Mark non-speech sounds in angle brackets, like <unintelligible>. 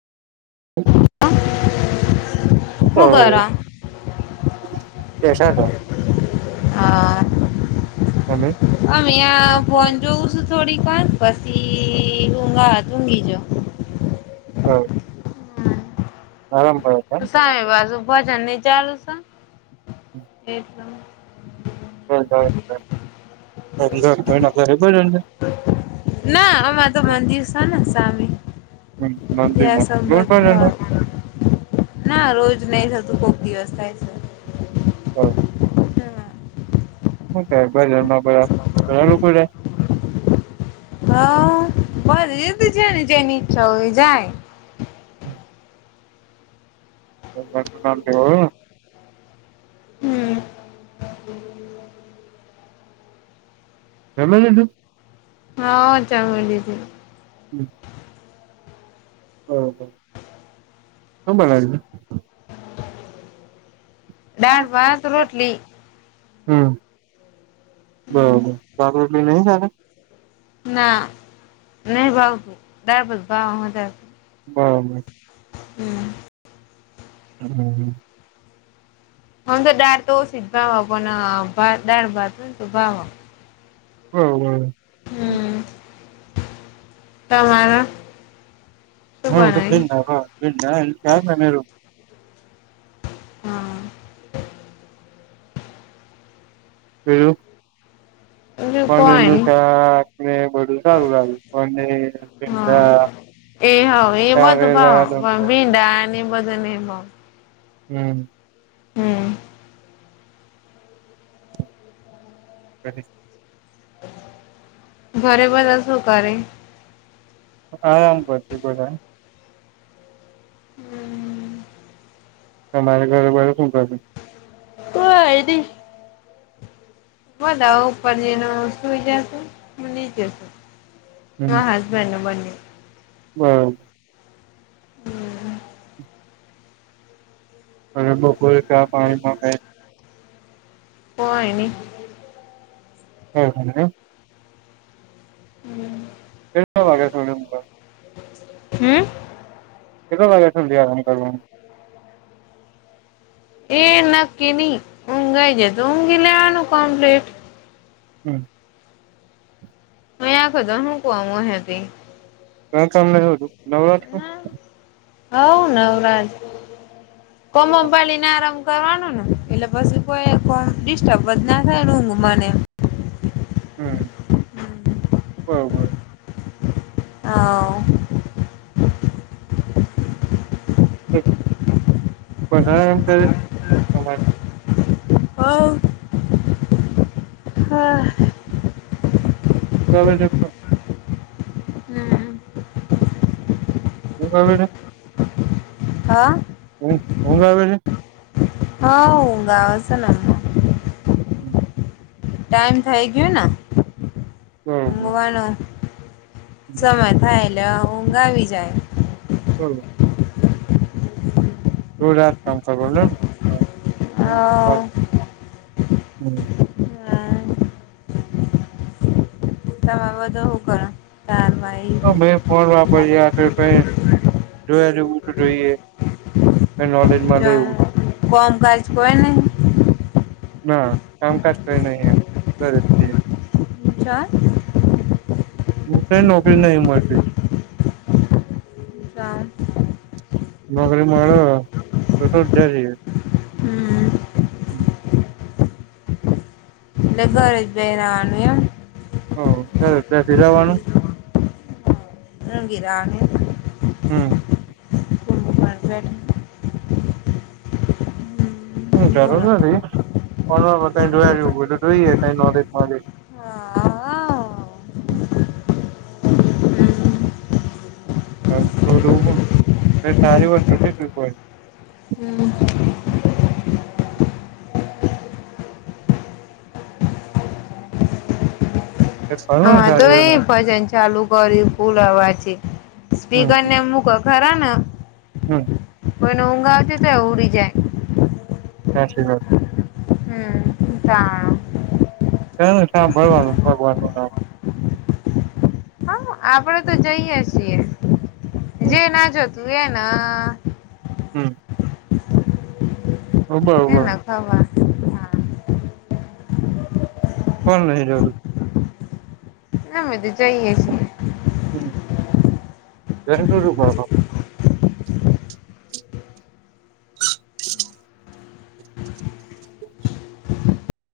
હ હું કરો? <unintelligible> શ <unintelligible> હા. અમે આ ફોન જોવ છું, થોડીક. દુકાન પછી ઊંઘ આવે, તો ઊંઘી જઉં. હા. સામે બાજુ ભજનને ચાલું. એ પણ હ બબર <unintelligible> ના, આમા તો હા, દિવસાને સામે. <unintelligible> સબ હ <unintelligible> ના રોજ નહી થતું કો. દિવસ થાય છે. હા હા શ ક ભ ન કર ઘણા લોકો છે હ ભરીએ તે છેની જેની ઈચ્છા હોય જાય નામ હમ જમી લીધુ હાઓ જમી લીધુ હમ હ હ સુ બનાયું છે દાળ ભાત રોટલી હમ બરોબર સાગ એટલી નહી છે આજે ના નહી ભાવતું દાળ ભાત ભાવે હોજે બરાબર હમ હમ હમ આમ તો દાળ તો ઓછી જ ભાવે પણ ભા દાળ ભાત હોયન તો ભાવે હમ હમ તમારા હમ ભિ હ ભિાર હા બીજું બીજું પણ કોઈ એનું નઈ શાકનેએ બધું સારુ લાગ્યુ પનીર ભીંડા હા. એ હવ એ બધું કારેલા ભાવ પણ ભીડાને એ બધું નહીં ભાવ હમ હમ હ ઘરે બધા શું કરે આરામ કરે છે બધા હમ અમારે ઘરે બધા શું કરે કાય નહીં બધા ઉપર જયને સુુંઈ જશે હું નીચે સુ મા હસબનને બન્ને હમ હમ હ અરે બપલ ક્યા પાણીમાં હોય ની હમ હમ હ. હમ. એટ વાગ થોડ મુ. હમ. કેતો લાગે દ આમ કર. એ નક્કી નહી ઊંઘાઈ જાય તો ઊંઘી લેવાનું કમ્પ્લેટ. હમ. અ આખ તો શૂકવામાં હતી. કને તું નવરાત્ર. હવ નવરાજ કોમમ પાળને આરા. કરવાનું ને એટલે પછી કોઈ ડિસ્ટર્બન્સ ના થાય ઊઘ મને. હમ બરોબર. હા. બધ એમ કર તમા. હ <unintelligible> હા. ચબ. હ બડા. હા. ઊંઘ આવે છે. હા ઊંઘ છે ન. હમ. ટાઈમ થઇ ગયો ને બરોબર મવાનું. સમય થાય એટલે ઊંઘ આવી જાય. થોડાત કામ કર. વાત હમ. હા. તમે બધો શું કરો તાર? ભાઈ હ મેં ફોન વાપરયા હતો કઈ જોયા જોવું તો જોઈએ. કઈ નોલેજ મળે જો એવું કોમકાજ કોય ને. ના કામકાજ કઈ નહી ગર. ચાર. હું કઈ નોકરી નહી મળતી. બજાર. નોકરી મળ્યો તો શું જ જ. હમ. હલો. લગવારેજ ભાઈરાવાનું એ. ઓ ચાલ ત્યાથી જવાનું. ઊંઘી જવાનું. <unintelligible> હમ. બફેટ. હમ જરૂર નથી પણ ક જોયા એ જોઈએ ક નોલેજ નલે. હા. હા. સારી વસ્તુ છે શ. હચ. પડે ખરું ને હા તો સારી એ ભજન ચાલુ કર્યું પુલાવા છે. હમ સ્પીકર ને મૂક ખરા ને. હમ કોઈને ઊંઘ આવતી તો ઉડી જાય. <unintelligible> હમ્મ તાણ <unintelligible> સાંભળવાનું <unintelligible> આપડે તો જઈએ છીએ, હમ જે ના જોતું એન હમ્મ ઓ બહ હો બ એને ખબર હા કોણ નહી જોતું? નામેધી જઈએ છી <unintelligible> <inaudible>